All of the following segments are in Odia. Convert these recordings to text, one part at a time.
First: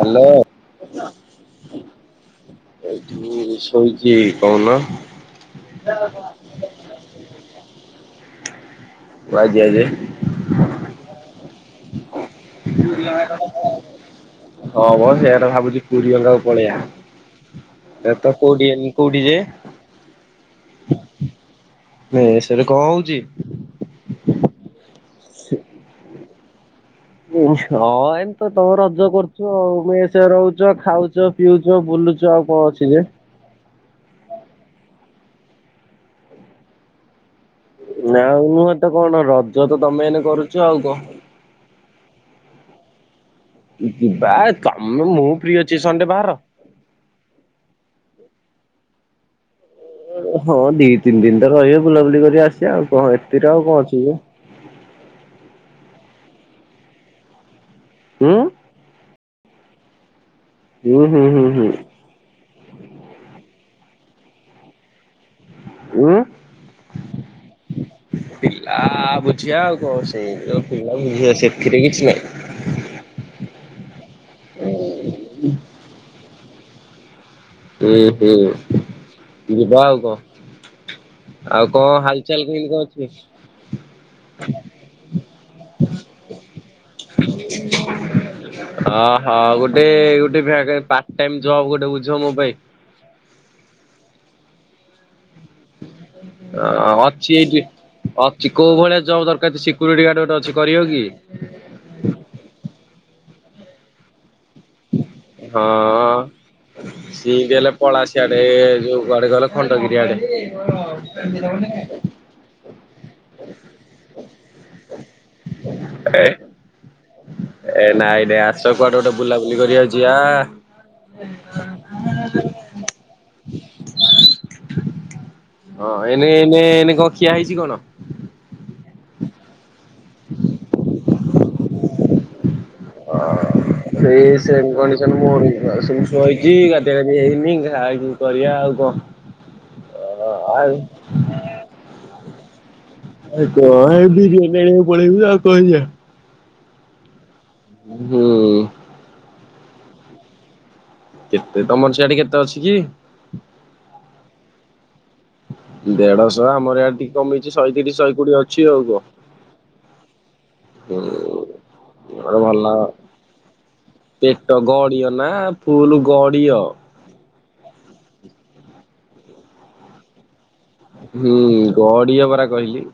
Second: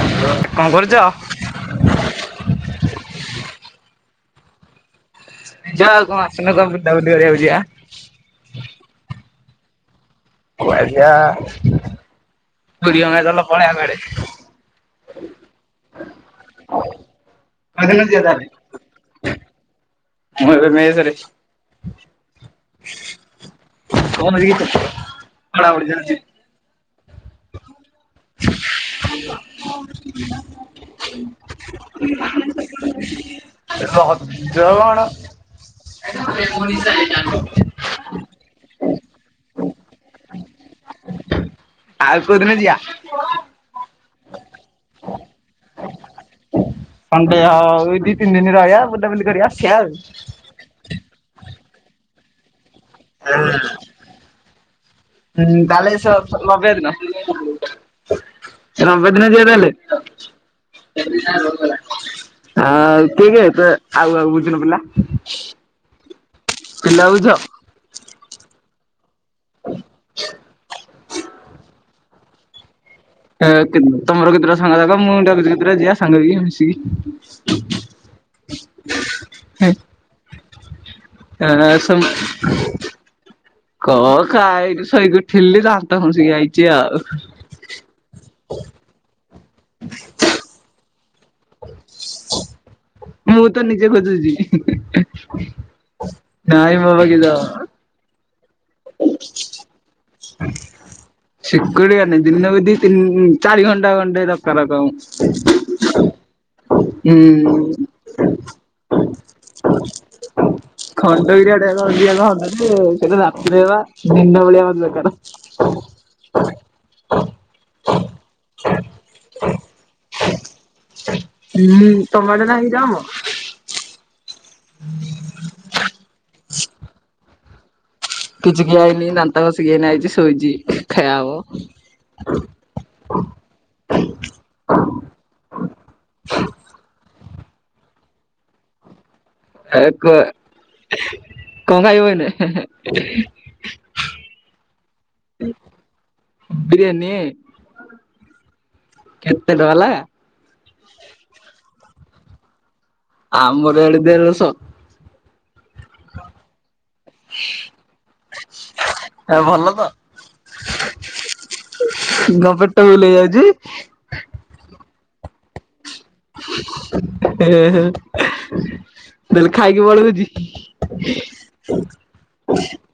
ହ୍ୟାଲୋ କଣ କରୁଛ? ଏଠି ଏଇ ଶୋଇଚି। କି କହୁନ। ଯ ଆଉ କଣ ଆସୁନ କଣ ବୁକାବୁଲି କରିବାକୁ ଯିବା। ଖୁଆ ଦିଆ ଯାଏ। କୁଆଖିଆ ହଁ ମ ସେଇଆ ତ ଭାବୁଚି ପୁରୀ ଜାଗା କୁ କୋଉଦିନ ପଳେଇବା। ଯିବା ଏତ କୋଡ଼ି କୋଡି ଯେ? ଆମ ମେଶ ରେ ସେଠି କଣ ହଉଛି। ବଡ଼ ବଡିଯଛି ହଁ ଏମି ତ ତମେ ରଜ କରୁଛ ଆଉ ମେଶରେ ରହୁଛ ଖାଉଛ ପିଉଛ ବୁଲ ବୁଲୁଛୁ ଆଉ କଣ ଅଛି ଯେ ରଦଣ ନା ଆଉନୁହେତ କଣ ରଜ ତ ତମେମାନେ କରୁଛ ଆଉ କ ଆଉ କେଉଦିନ ଯିବା ଯିବା ତମେ ମୁଁ ପ୍ରିୟ ଅଛି ସଣ୍ଡେ ବାହାର ଖଣ୍ଡେ ଆଉ ଦୁଇ ତିନି ଦିନ ରହିବା ବୁଲାବୁଲି କରିବା। ହଁ ଦି ତିନି ଦିନଟା ରହିବେ ବୁଲାବୁଲି କରି ଆସିବା ଆଉ କଣ ଏଥିରେ ହଁ ଆଉ କଣ ଅଛି ଯେ କାଲି ସ ନବେ ଦିନ ହୁଁ ନବେ ଦିନ ଯିବା ତାହାହେଲେ ହୁଁ ହୁଁ ହୁଁ ହୁଁ ଆ କେ କେ ତ ଆଉ ଆଉ ବୁଝୁନ ପିଲା। ଓଁ ପିଲା ବୁଝ। ପିଲା ବୁଝିବା ଆଉ କଣ ସେ ଯୋଉ ପିଲା ବୁଝିବା ସେଥିରେ କିଛି ନାହିଁ ହ। ତମର କେତେଟା ସାଙ୍ଗ ସାାଗା ମୁଁ କେତେଟା ଯିବା ସାଙ୍ଗ ମିଶିକି ଓହୋ ହେଁ ଯିବା ଆଉ କଣ। ଆଉ ଏ କଣ ସମ୍ ହାଲଚାଲ କେମିତି କଣ ଅଛି? କ ଖାଇନି ଶୋଇକି ଉଠିଲି ଦାନ୍ତ ଘସିକି ଆାଇ [unintelligible] ହଁ ଗୋଟେ ଗୋଟେ ଟ ଜବ ଗୋଟେ ବୁଝ ମୋ ପାଇଁ ମୁଁ ତ ନିଜେ ଅଛି ଏଇଠି [inaudible] ଅଛି କୋଉ ଭଳିଆ ଜବ ଦରକାର ସିକ୍ୟୁରିଟି ଗାର୍ଡ ଗୋଟେ ଅଛି କରିବ କି? ତିନ ଚାରି ଘଣ୍ଟା ଘଣ୍ଟା ଦକ୍କାର ସିଏବି ହେଲେ ପଳାଶିଆଡେ ଯୋଉଆଡେ ଗଲେ ଖଣ୍ଡଗିରି ଆଡେ। [inaudible] [inaudible] ଏ ନାଇଁ ନାଇ ଆସ କୁଆଡେ ଗୋଟେ ବୁଲାବୁଲି କରିବାକୁ ଯିବା। [inaudible] ହଁ ଏନେ ଏନେ ଏନେ କଣ ଖିଆ ହେଇଛି କଣ? କିଛି ଖିଆହେଇନି ଦାନ୍ତ ଘସି କିି ଆଇଛି ଶୋଇଛି ଖାଇଆ ହବ। ହଁ ସେଇ ସେମ୍ କଣ୍ଡିସନ ମୋର ଶୋଇଛି ଗାଧୁଆ ଗାଧେଇ ହେଇକି ମି ଖାକ କରିବା ଆଉ କଣ ଏକ ଆଉ କଣ ଖାଇବୁ ଏନେ? କଣ ଏ ବିରିୟାନୀ ଆଣିବାକୁ ପଳେଇବୁ ଆଉ କଣ କରିବା। ବିରିୟାନୀ ହୁଁ କେତେଟ ବାଲା କେତେ ତମର ସିଆଡ଼େ କେତେ ଅଛି କି? ଆମର ଆଡେ ଦେଢଶହ। ଦେଢଶହ ଆମର ଟିକେ କମେଇଛି ଶହେତିରିଶ ଶହେ କୋଡିଏ ଅଛି। ହୁଁ [inaudible] ଭଲ ପେଟ ଗଡିୟ [inaudible] ନା ଫୁଲ ଗଡିଅ। ଦେଲେ ଖାଇକି ବଳ ହଉଛି। ହୁଁ ଗଡିଆ ପରା କହିଲି।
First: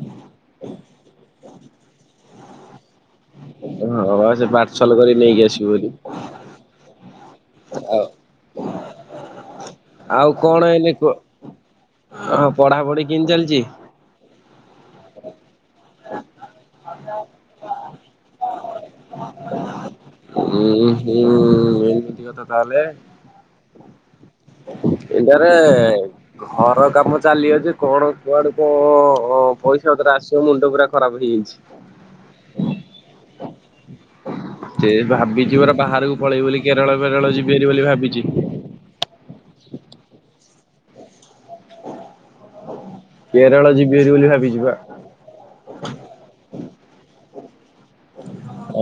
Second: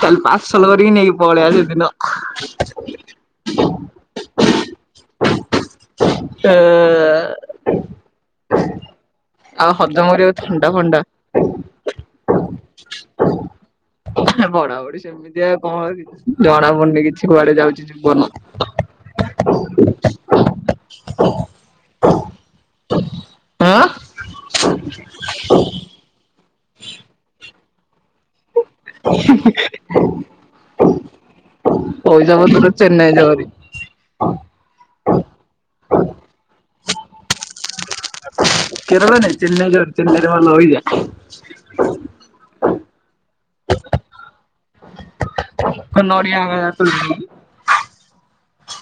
ତା ପାର୍ସଲ କରିକି ନେଇକି ପଳେଇଆ ସେଦିନ। ଓ ହଁ ସେ ପାର୍ସଲ କରି ନେଇକି ଆସିବେ ବୋଲି। ଏ ଆଉ ଆଉ ହଜମ କରିବାକୁ ଥଣ୍ଡା, ଫଣ୍ଡା। ଓ ପଢା଼ପଢି଼ କେମିତି ଚାଲିଛି? ପଢା଼ପଢି଼ ସେମିତିଆ କଣ ଜଣା ପଡୁନି କିଛି କୁଆଡେ ଯାଉଛି ଜୀବନ। ହୁଁ- ହୁଁ ଏମିତି କଥା ତାହଲେ? ଆଁ ଏଠାରେ ଘର କାମ ଚାଲି ଅଛି କଣ କୁଆଡୁ କ-, ପଇସା ପତର ଆସିବ ମୁଣ୍ଡ ପୁରା ଖରାପ ହେଇଯାଇଛି। ଜବଳ ତୁର ଚେନ୍ନାଇ [unintelligible] ସେ ଭାବିଛି ପରା ବାହାରକୁ ପଳେଇବି ବୋଲି। କେରଳ, ବେରଳ ଯିବି ବୋଲି ଭାବି କେରଳ ନେ ଚେନାଇଜୋର [inaudible] କେରଳ ଯିବି ହେରି ବୋଲି ଭାବିଛି ପା। [inaudible]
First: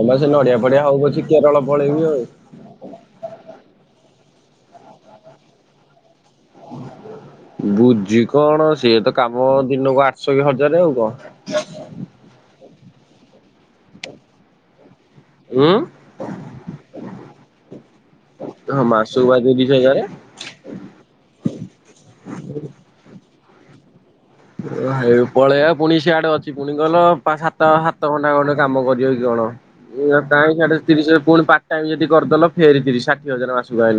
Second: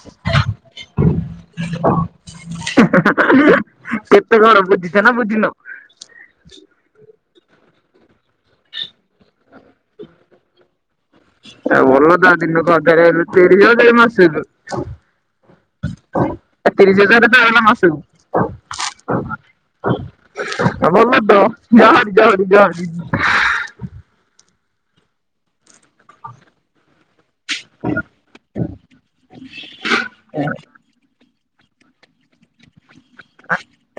ଆମେ ସେ ନଡିଆ, ପଡିଆ ହଉ ପଛେ, କେରଳ ପଳେଇବି ଆଉ। କେତେ ଘର ବୁଝିଛ ନା ବୁଝିନ? ବୁଝି କଣ ସିଏ ତ କାମ ଦିନକୁ ଆଠଶହ କି ହଜାରେ ଆଉ କଣ। ଭଲ ତ ଦିନକୁ ହଜାରେ ହେଲେ, ତିରିଶି ହଜାର, ମାସକୁ। ଉଁ ତିରିଶ ହଜାର ତ ହେଲା ମାସକୁ। ହଁ ମାସ କୁ ବା ତିରିଶି ହଜାରେ। ଯା ହାରି, ଯା ହାରି, ଯା ହାରି। ଓ ପଳେଇବା ପୁଣି ସିଆଡେ ଅଛି ପୁଣି ଗଲ ପା, ସାତ, ସାତ ଘଣ୍ଟା ଖଣ୍ଡେ କାମ କରିବ କି କଣ? କାଇଁ ସିଆଡେ ତିରିଶ ପୁଣି ପା ଟାଇ ଯଦି କରିଦଲ ଫେରେ ତିରି- ସାଠି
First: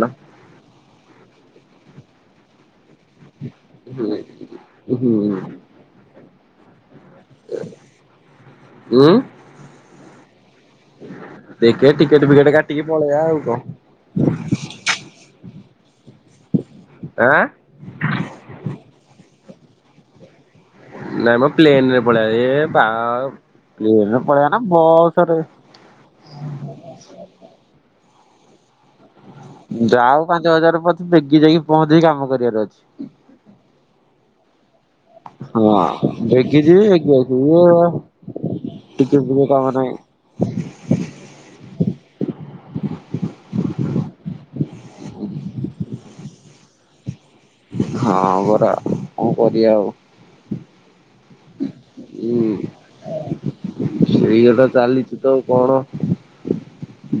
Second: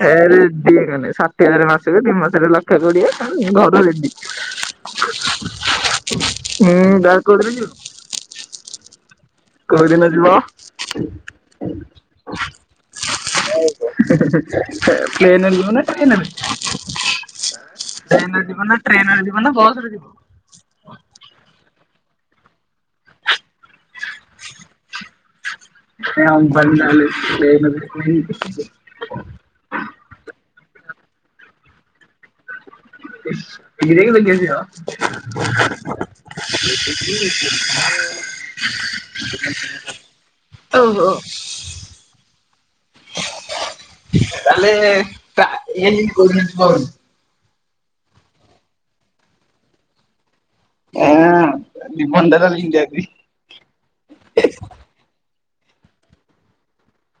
ଏରେ ଦି କ ଷାଠିଏ ହଜାର ମାସ ତିନି ମାସରେ ଲକ୍ଷ କୋଡିଏ। ଘରୁ ରେଡି ହୁଁ ହୁଁ ହୁଁ ବା କଡି ଉଁ କଉଦିନ ଯିବ? ଦେଖେ ଟିକେଟ ଫିକେଟ କାଟିକି ପଳେଇବା ଆଉ କଣ ପ୍ଲେନ ରେ ଯିବ ନା ଟ୍ରେନ? ଆଁ ପ୍ଲେନ ରେ ଯିବ ନା, ଟ୍ରେନରେ ଯିବ ନା, ବସରେ ଯିବ? ନାଇଁ ମ ପ୍ଲେନରେ ପଳିବା। ବା, ପ୍ଲେନରେ ପଳେଇବା ନା ବସ ରେ। ବ [unintelligible] ଯାଉ ପାଞ୍ଚ ହଜାର ପଛେ, ଦେଗୀ ଯାଇକି ପହଞ୍ଚିକି କାମ କରିବାର ଅଛି। ଏ ଦେଖ ଦେ କେସିିବା ହଁ ବେଗି ଯିବି ବେଗି ଆସିବି ଇଏ [unintelligible] ଟିକେ ବି କାମ ନାଇଁ। ଓ ହୋ। ତାହଲେ ଏ କର [unintelligible] ହଁ ପରା କଣ କରିବା ଆଉ? ହଁ ଉଁ ନିନ୍ଦାରଲ ହଡି ଆଗି [unintelligible] ସେଇ କଥା ଚାଲିଛି ତ। କଣ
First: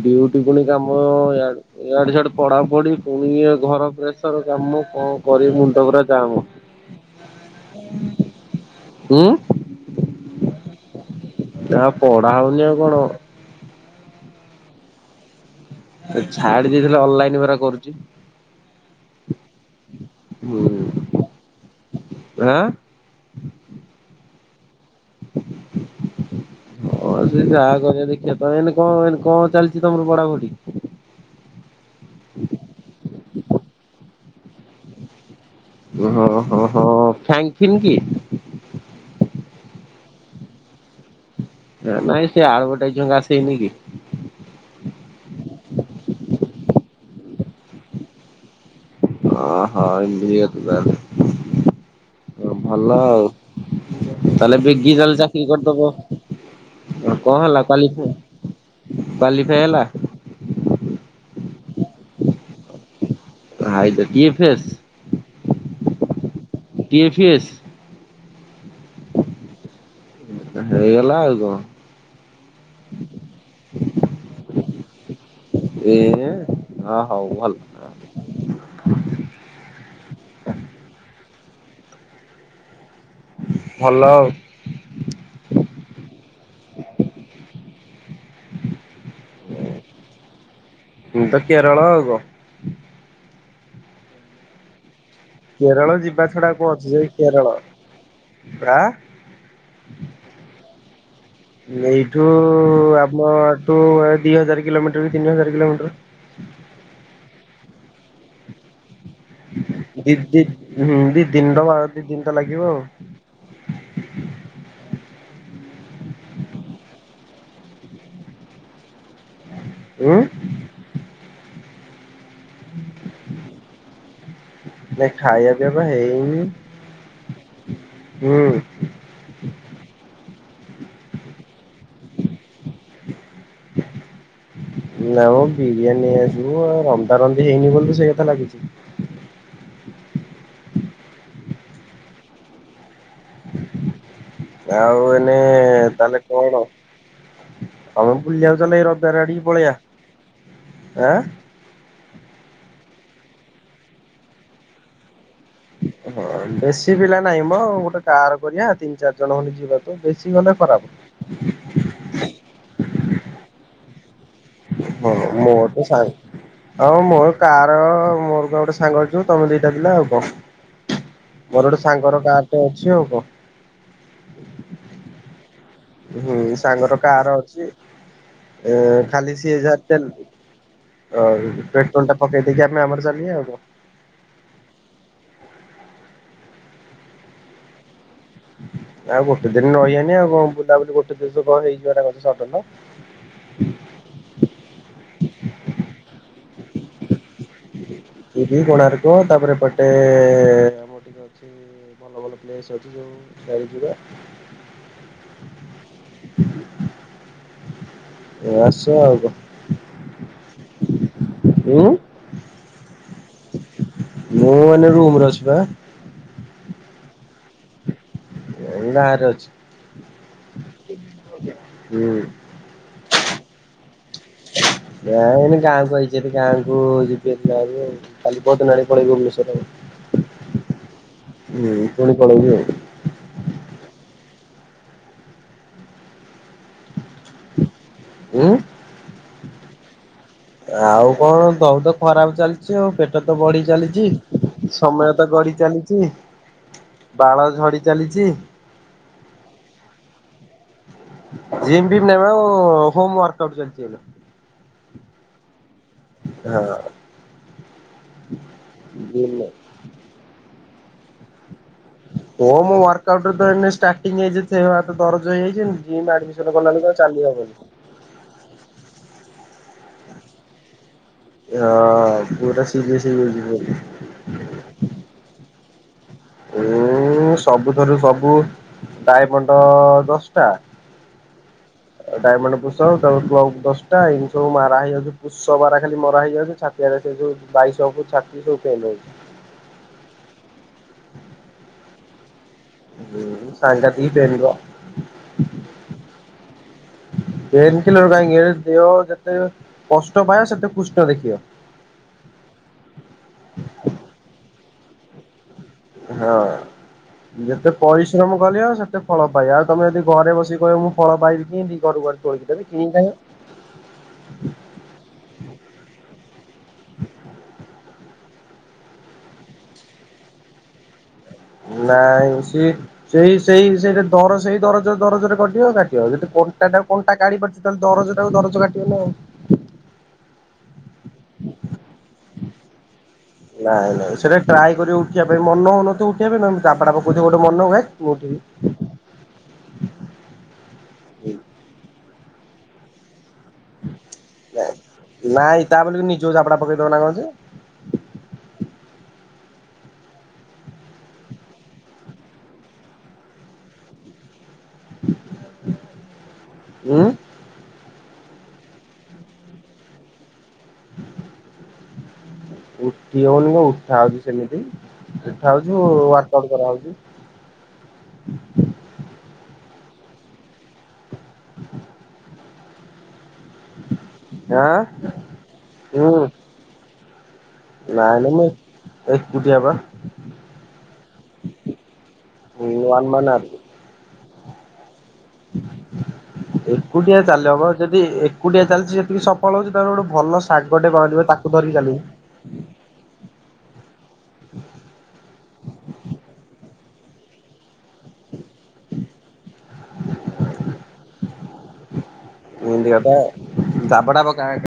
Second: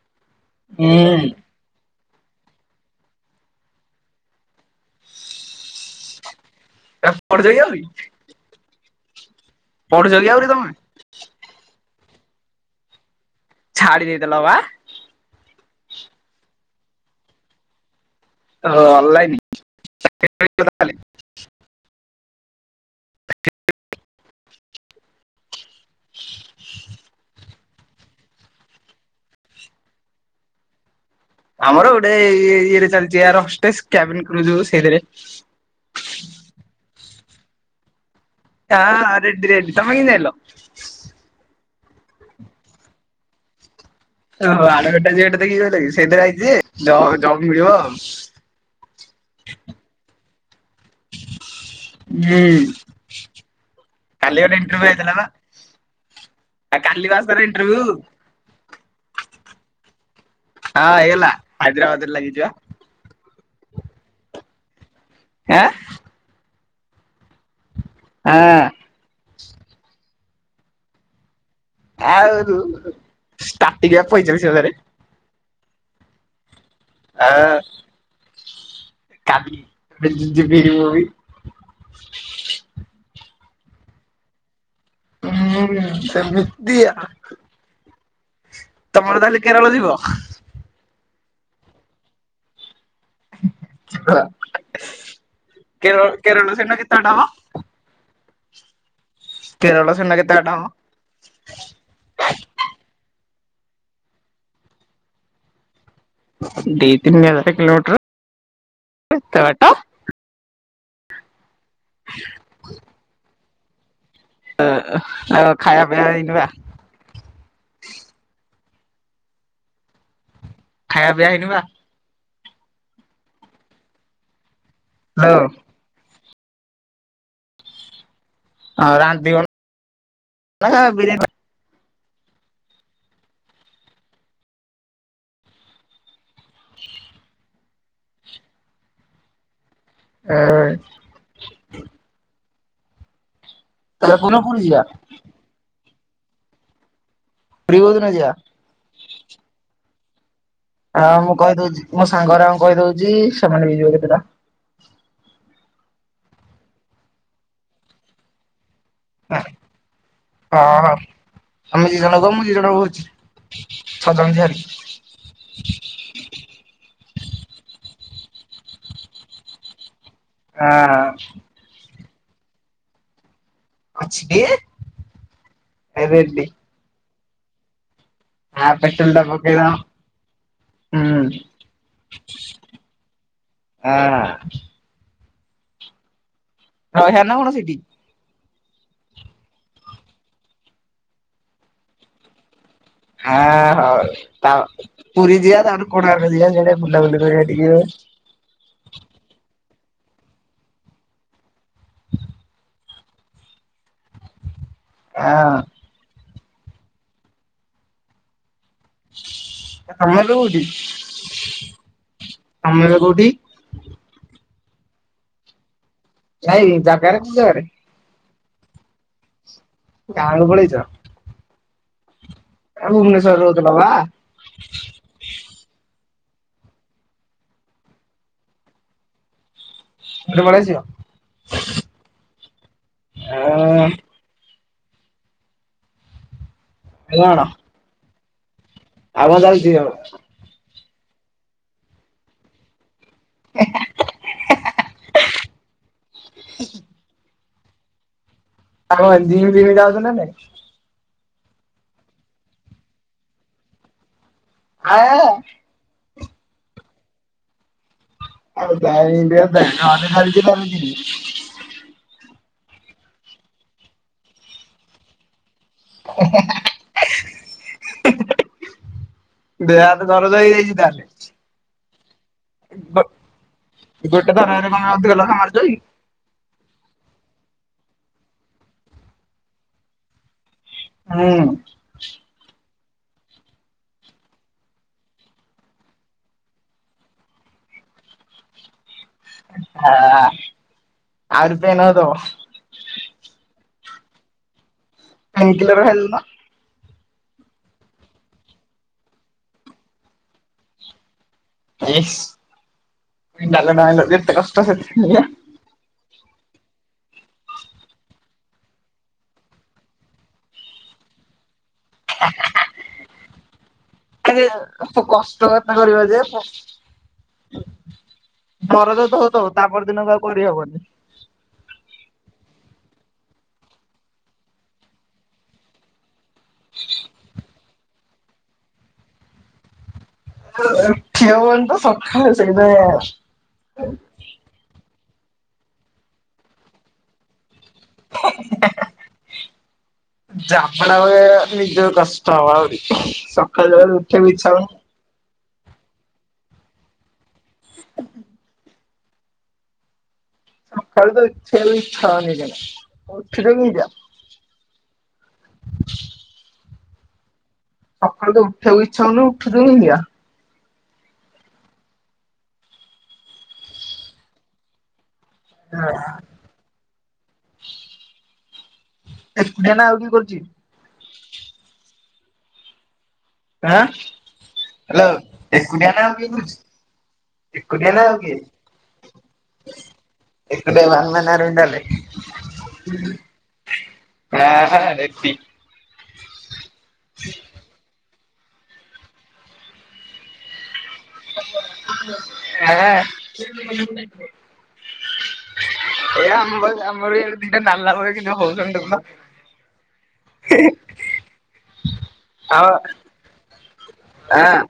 ଡିଉଟି ପୁଣି କାମ ହୁଁ। ଇଆଡେ। ଇଆଡେ ସଆଡେ ପଢାପଢି ପୁଣି ଇ ଘର ପ୍ରେସର କାମ କଣ କରି ମୁଣ୍ଡ ପରା ଯାମ। ତାପ ଯାଇ ଯି [unintelligible] ଉୁଁ। ପଢ଼ୁ ଯୋଗି ଆରି ତମେ [unintelligible] ନା ପଢା ହଉନି ଆଉ କଣ। ଛାଡ଼ି ଦେଇ ଥିଲ ବା? ଛାଡି ଦେଇଥିଲେ ଅନଲାଇନ ପରା କରୁଛି। ହ ଅନଲାଇନ। ହୁଁ [unintelligible] ଆଁ। ହଁ ଯାହା କରିବା ଦେଖିବା ତ ଏଇନା କଣ ଏଇନା କଣ ଚାଲିଛି ତମର ପଢ଼ାପଢ଼ି? ଆମର ଗୋଟେ ଇଏରେ ଚାଲିଛି [unintelligible] ସେଇଥିରେ। ହଁ ହ ହଁ ଫ୍ୟାଙ୍କ ଫିନ୍ କି? ହଁ ରେଡିି ରେଡି ତମେ କେମିତି ଜାଣିଲ? ନାଇଁ ସେ ଆଡଭରଟାଇଯ ଆସେଇନି କି? ଓ ହୋ ଆଡଟାଇଯ [unintelligible] ଦେଖିଚ ସେଇଟାକି, ସେଇଟାରେ ଆଇଛି ଯେ ଜବ ମିଳିବ ଆଉ। ହ ହଁ ଏମତି କି କଥା ତାହାଲେ ହୁଁ ଭଲ ଆଉ। କାଲି ଗୋଟେ ତାହେଲେ ଇଣ୍ଟରଭ୍ୟୁ ବିଗି ହେଇଥିଲା ତାଲେ ବା। ଚାକିରୀ କରିଦବ କାଲି ବା ଆ କଣ ତାର ହେଲା ଇଣ୍ଟରଭ୍ୟୁ କାଲି ହଁ [unintelligible] କ୍ଵାଲିଫାଇ ହେଲା? ହଁ ହେଇଗଲା ହାଇଦ୍ରାବାଦରେ ଲାଗିଯିବା। ଭାଇ ତ କିଏ ଫେସ୍। ଆଁ। ଟିଏ ଫିଏ ଏସ ଆଁ। ହେଇଗଲା ଆଉ କଣ? ଆଉ ଷ୍ଟାର୍ଟିଂ ବା ପଇଁଚାଳିଶ ହଜାରେ। ଏ ହେ ହଁ ଆ ହୋଉ ଭଲ। କାଲି [unintelligible] ଭଲ ଆଉ। ହୁଁ ସେମିତିଆ ତମର ତାହେଲେ କେରଳ ଯିବ? ମୁଁ ତ କେରଳ ଆଉ କଣ? [unintelligible] କେରଳ ଯିବା ଛଡା, କେରଳ ଆଉ କଣ ସେନା ଅଛି କେତେ ଯେ ବାଟ ହବ? କେରଳ ଆଁ କେରଳ ସେନା କେତେ ବାଟ ହବ? ଏଇଠୁ ଆ ନଆ ଠୁ ଏଇ ଦି ହଜାର କିଲମିଟର କି ତିନି ହଜାର କିଲମିଟର ଦି ତିନି ହଜାର କିିଲୋମିଟର ଏତେ ବାଟ ଦି ଦି ହୁଁ ଦି ତିନି ଘଣ୍ଟା ବା ଦି ଦିନିତ ଲାଗିବ ଆଉ। ଅ ଆ ଖାଇବା ପିଇବା ହେଇନି ବା। ଉଁ। ଖାଇବା ପିଇବା ହେଇନି ବା। ନାଇଁ ହ୍ୟାଲୋ ଖାଇବା ପିଇବା ତ ହେଇନି ହୁଁ। ହଁ ରାନ୍ଧିବ ନା ବି ନାମ ବିରିୟାନୀ ନେଇ ଆସିବୁ ଆଉ, ରନ୍ଧା ରନ୍ଧି ହେଇନି ବୋଲି ସେଇ କଥା ଲାଗିଛି ଆ। କୋଉଦିନ ପୁରୀ ଯିବା ଆଉ ଏଇନେ। ତାହେଲେ କଣ ପୁରୀ କୋଉଦିନ ଆଉ ଯିବା? ବୁଲିଯାଉଚ ନା ଏଇ [unintelligible] ପଳେଇଆ ଆଉ ମୁଁ କହିଦଉଚି ମୋ ସାଙ୍ଗରାଙ୍କୁ କହିଦଉଛି, ସେମାନେ ବି ଯିବେ କେତେଟା ବେଶି ପିଲା ନାହିଁ ମ, ଗୋଟେ କାର କରିଆ। ତିନ ଚାର ଜଣେ ହଁ ଖଣ୍ଡେ ଯିବା ତ ବେଶି ଗଲେ ଖରାପ୍ ହଁ। ଆମେ ଦି ଜଣ ଗମୁ ଦି ଜଣ କହୁଛି [unintelligible] ଛଅ ଜଣ ଝିଆରି। ହଁ ମୋରତ ସାଙ୍ଗ ହଉ ମୋର କାର, ମୋର ତ ଗୋଟେ ସାଙ୍ଗ ଅଛି ତମେ ଦିଟା ପିଲା ଆଉ। କଣ ମୋର ଗୋଟେ ହଁ। ସାଙ୍ଗର କାର ଟେ ଅଛି ଆଉ କଣ। ଅଛି ଟି ହୁଁ ରେଡି ସାଙ୍ଗର କାର ଅଛି ଆ ଏଁ ପେଟ୍ରୋଲ ଟା ଖାଲି ସିଏ ପକେଇଦବା ଯାହା ତେ ହୁଁ। ଅ ପେଟ୍ରୋଲଟା ପକେଇ ଦେଇ କି ଆମେ ଆମର ଚାଲିବା ଆଉ କଣ। ହଁ। ରହିବାନା କଣ ସେଟିି? ଆଉ ଗୋଟେ ଦିନ ରହିବାନି ଆଉ କଣ ବୁଲାବୁଲି ଗୋଟେ ଦିନରେ କଣ ହେଇଯିବନା କଣ ସଡନ। ହଁ ହଉ ତା ପୁରୀ ଯିିବା ତାପରେ କୋଣାର୍କ ଯିବା ସିଆଡେ ବୁଲା ବୁଲି କରିବା। ଟିକେ ହଁ। ପୁରୀ କୋଣାର୍କ ତାପରେ ଏପଟେ ଆମର ପ୍ଲେସ ଅଛି ଯୋଉ [inaudible] ଯିବା। ଆଂ। ଏ ଆସ ଆଉ କ ତମେ ଏବେ କୋଉଠି ଉଁ। ତମେ ଏବେ କୋଉଠି? ମୁଁ ଏଇନା ରୁମରେ ଅଛି ପା। ନାଇଁ ଜାଗରେ କୋଉ ଜାଗାରେ? ଗାଁରେ ଅଛି। ଗାଁକୁ ପଳେଇଚ? ହୁଁ। ଆ ଭୁବନେଶ୍ଵରରେ ରହୁଥିଲ ବା? ନା ଏନା ଗାଁକୁ ଆଇଚି ହେରି ଗାଁ କୁ ଯିବି ଏ କାଲି ପର୍ଦିନ ଆଡକୁ ପଳେଇବି ଭୁନେଶ୍ୱର ଆଉ। ଏବେ ପଳେଇ ଆସିବ ହୁଁ ପୁଣି ପଳେଇବି ଆଉ। ଆଁ। ମେଲଣ ଉଁ। ହଁ ଯାଉଚି ହଁ। ଆଉ କଣ ଦହୁଦ ଖରାପ ଚାଲିଚି ଆଉ ପେଟ ତ ବଢି ଚାଲିଚି ସମୟ ତ ଗଢି ଚାଲିଚି। ହ ବାଳ ଝଡି ଚାଲିଚି। ଆଉ ସେ ଜିମ ଜିମ ଯାଉଚ ନାଇଁ? ଜିମ ଫିମ ନେବା ଆଉ ହୋମ ୱାର୍କ ଆଉଟ ଚାଲିଚି ଏବେ। [unintelligible] ହଁ। ଜିମ୍ ନାଇଁ। [unintelligible] ହୋମ ୱାର୍କ ଆଉଟରେ ତ ଏଇନା ଷ୍ଟାର୍ଟିଂ ହେଇଚି ଦେହ ହାତ ଦରଜ ହେଇଯାଇ ଚି ଜିମ ଆଡମିସନ କଲାବେଳକୁ ଆଉ ଚାଲି ହବନି। ଦେହ ହାତ ଦରଜ ହେଇଯାଇଚି ତାହେଲେ। ହଁ ପୁରା ସିରିୟସ୍ ହେଇଯାଇଛି [unintelligible] ପୁରା ମାରୁଚ କି ଉଁ ସବୁଠାରୁ ସବୁ ଡାଇମଣ୍ଡ ଟା ହୁଁ ଡାଇମଣ୍ଡ ପୁଷ [unintelligible] ଦଶଟା ଏମିତି ପୁଷ ମାରା ହେଇଯାଉଚି ପୁଷ ମାରା ଖାଲି ମରା ହେଇଯାଉଚି ଛାତିରେ ସେ ଯୋଉ ବାଇ ସବୁ ଛାତି ସବୁ ପେନ ରହୁଚି। ଆ ଆହୁରି ପେନ୍ ହୋଉଥିବ। ହୁଁ ସାଙ୍ଗାଦିକ ପେନ ପା। ପେନ୍ କିଲର ଖାଇଦଉନ ପେନ କିଲର କାହିଁକି ଖାଇବ ଦେହ ଯେତେ କଷ୍ଟ ପାଇବ ସେତେ କୃଷ୍ଣ ଦେଖିବ। ଇସ୍ କି ଡାଇଲକଟା ମାଇଲ ଯେତେ କଷ୍ଟ ସେ [unintelligible] ହଁ। ଯେତେ ପରିଶ୍ରମ କରିବ ସେତେ ଫଳ ପାଇବ ଆଉ ତମେ ଯଦି ଘରେ ବସିକି କହିବ ମୁଁ ଫଳ ପାଇବି କେମିତି। ଭଗବାନ ତୋଳି କିି ଦେବେ କିଣିଛି ଖାଇବ। [unintelligible] କଷ୍ଟ କାଇଁ କରିବା ଯେ [unintelligible] ଧୋଉଥିବ ତାପର ଦିନକୁ ଆଉ କରିହବନି। ନାଇଁ ସି-ସେଇ- ସେଇ-ସେଇଟା ଦରଜ ସେଇ ଦରଜ ଦରଜରେ କଟିବ କାଟିବ କଣ୍ଟା ଟା କଣ୍ଟା କାଢି ପାରୁଚଛି ତାହେଲେ ଦରଜ ଟାକୁ ଦରଜ କାଟିବନି ଆଉ। ଠିଅ ବ ତ ସକାଳେ ସେଇଯା। ନାଇଁ ନାଇଁ ସେଟା ଟ୍ରାଇ କରି ଉଠିବା ପାଇଁ ମନ ହଉନଥିବ ଉଠିବା ପାଇଁ ଜା ବଡା କହୁଛ ଗୋଟେ ମନ ହ କୁଏ ଯାପଡା ବଳେ ନିଜ କଷ୍ଟ ହହୁରି ସକାଳୁ ସକାଳୁ ଉଠିବାକୁ ଇଚ୍ଛା ହଉନି। ନାଇଁ ତା ବୋଲି ନିଜୋଉଝାପଡା ପକେଇଦବ ନା କଣେ ସ ଫଳ ତଛଛାଟ ଯ ଉଁ ସକାଳୁ ତ ଉଠେଇକୁ ଇଚ୍ଛା ହଉନି ଉଠୁଦନି ଦଆ। ଉଠି ହଉନି କ ଉଠା ହଉଛି ସେମିତି ଦେଖା ହଉଛୁ ାଟ କରାହଉଛି ଏକୁଟିଆ ନା ଆଉ କିଏ କରୁଛି? ହଁ ଆଁ ହ୍ୟାଲୋ ଏ କଟଆ ନାମ ହୁଁ। କଧୁଛି ଏକୁଟିଆ ନା ଆଉ ନାଇଁ ନାଇଁ କିଏ ମୁଁ ଏକୁଟିଆ ବା ଏଡାନ ମାନରେଣ୍ଡ ହଁ ନ୍ ମନ୍ଦା ହଁ ହ ଏକୁଟିଆ ଚାଲି ହବ ଯଦି କୁଟିଆ ଚାଲିଛି ସେତିକି ସଫଳ ହଉଛି ଗୋଟେ ଭଲ ଶାଗ ଆ ଏ ଆମ୍ବ ଆମରଡେ ଦିଟା ନାଲା ହଏ କି [inaudible] ହଉସ ଟୁ ବା [inaudible] ଏମିତି କଥା ଜାବଡ଼ା ପକା ଆଁ ହେ